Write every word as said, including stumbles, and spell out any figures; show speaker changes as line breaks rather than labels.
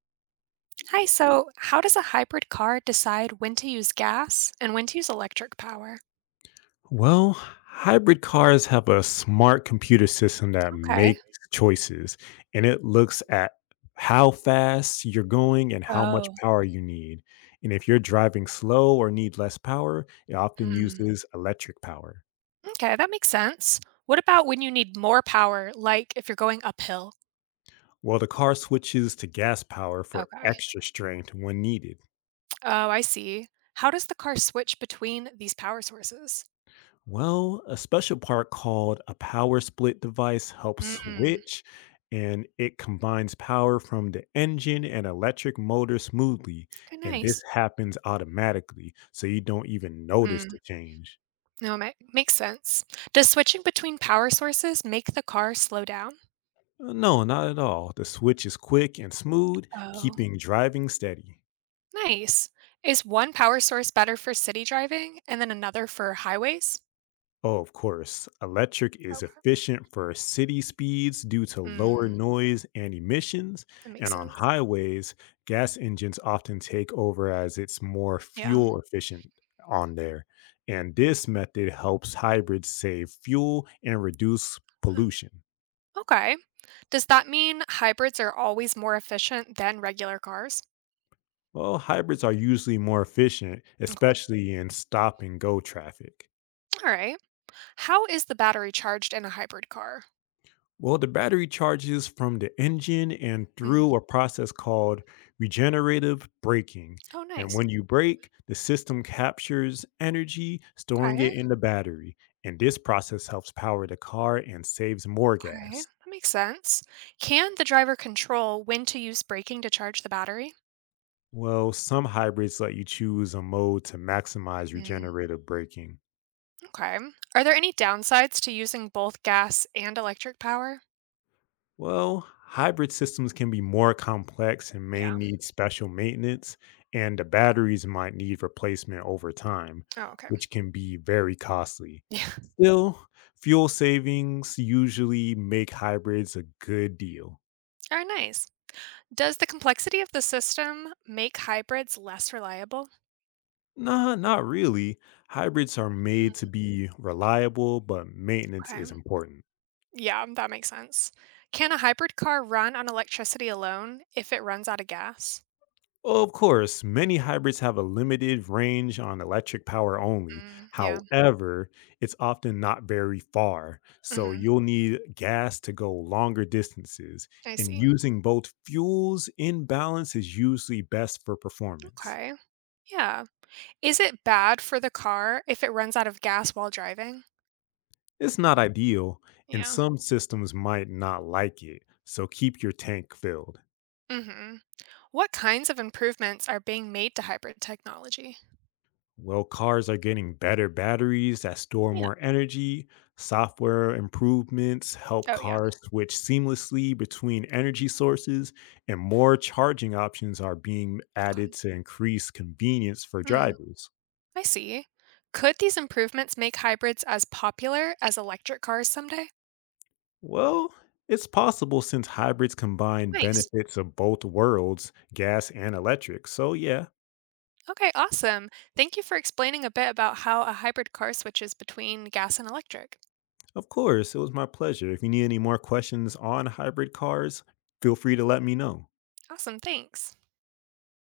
Hi, so how does a hybrid car decide when to use gas and when to use electric power?
Well, hybrid cars have a smart computer system that
Okay.
makes choices and it looks at how fast you're going and how
Oh,
much power you need. And if you're driving slow or need less power, it often
hmm.
uses electric power.
Okay, that makes sense. What about when you need more power, like if you're going uphill?
While the car switches to gas power for
Okay.
extra strength when needed.
Oh, I see. How does the car switch between these power sources?
Well, a special part called a power split device helps
Mm,
switch, and it combines power from the engine and electric motor smoothly.
okay,
And this
nice.
happens automatically, so you don't even notice
Mm,
the change.
no, ma- makes sense. Does switching between power sources make the car slow down?
Uh, No, not at all. The switch is quick and smooth,
Oh,
keeping driving steady.
nice. Is one power source better for city driving and then another for highways?
Oh, of course. Electric is
Okay.
efficient for city speeds due to lower
Mm,
noise and emissions.
that makes
And on
sense.
highways, gas engines often take over as it's more
Yeah.
fuel efficient on there. And this method helps hybrids save fuel and reduce
Um,
pollution.
okay. Does that mean hybrids are always more efficient than regular cars?
Well, hybrids are usually more efficient,
Okay.
especially in stop and go traffic.
All right. How is the battery charged in a hybrid car?
Well, the battery charges from the engine and
Mm.
through a process called regenerative braking.
Oh,
And
nice.
when you brake, the system captures energy, storing
Okay.
it in the battery. And this process helps power the car and saves more
Okay,
gas.
that makes sense. Can the driver control when to use braking to charge the battery?
Well, some hybrids let you choose a mode to maximize
Mm,
regenerative braking.
okay. Are there any downsides to using both gas and electric power?
Well, hybrid systems can be more complex and may
Yeah.
need special maintenance, and the batteries might need replacement over time,
Oh, okay.
which can be very costly.
Yeah.
Still, fuel savings usually make hybrids a good deal.
All right, nice. Does the complexity of the system make hybrids less reliable?
Nah, not really. Hybrids are
Mm,
made to be reliable, but maintenance
okay.
is important.
Yeah, that makes sense. Can a hybrid car run on electricity alone if it runs out of gas?
Well, of course, many hybrids have a limited range on electric power only.
Mm, yeah.
However, it's often not very far, so
Hmm,
you'll need gas to go longer distances,
I
and
see.
using both fuels in balance is usually best for performance.
Okay. Yeah. Is it bad for the car if it runs out of gas while driving?
It's not ideal, and
Yeah.
some systems might not like it, so keep your tank filled.
Hmm. What kinds of improvements are being made to hybrid technology?
Well, cars are getting better batteries that store
Yeah.
more energy. Software improvements help
Oh, yeah.
cars switch seamlessly between energy sources, and more charging options are being added
Okay.
to increase convenience for
Mm,
drivers.
I see. Could these improvements make hybrids as popular as electric cars someday?
Well, it's possible since hybrids combine
Nice.
benefits of both worlds, gas and electric. So, yeah,
Okay, awesome. Thank you for explaining a bit about how a hybrid car switches between gas and electric.
of course, it was my pleasure. If you need any more questions on hybrid cars, feel free to let me know.
Awesome, thanks.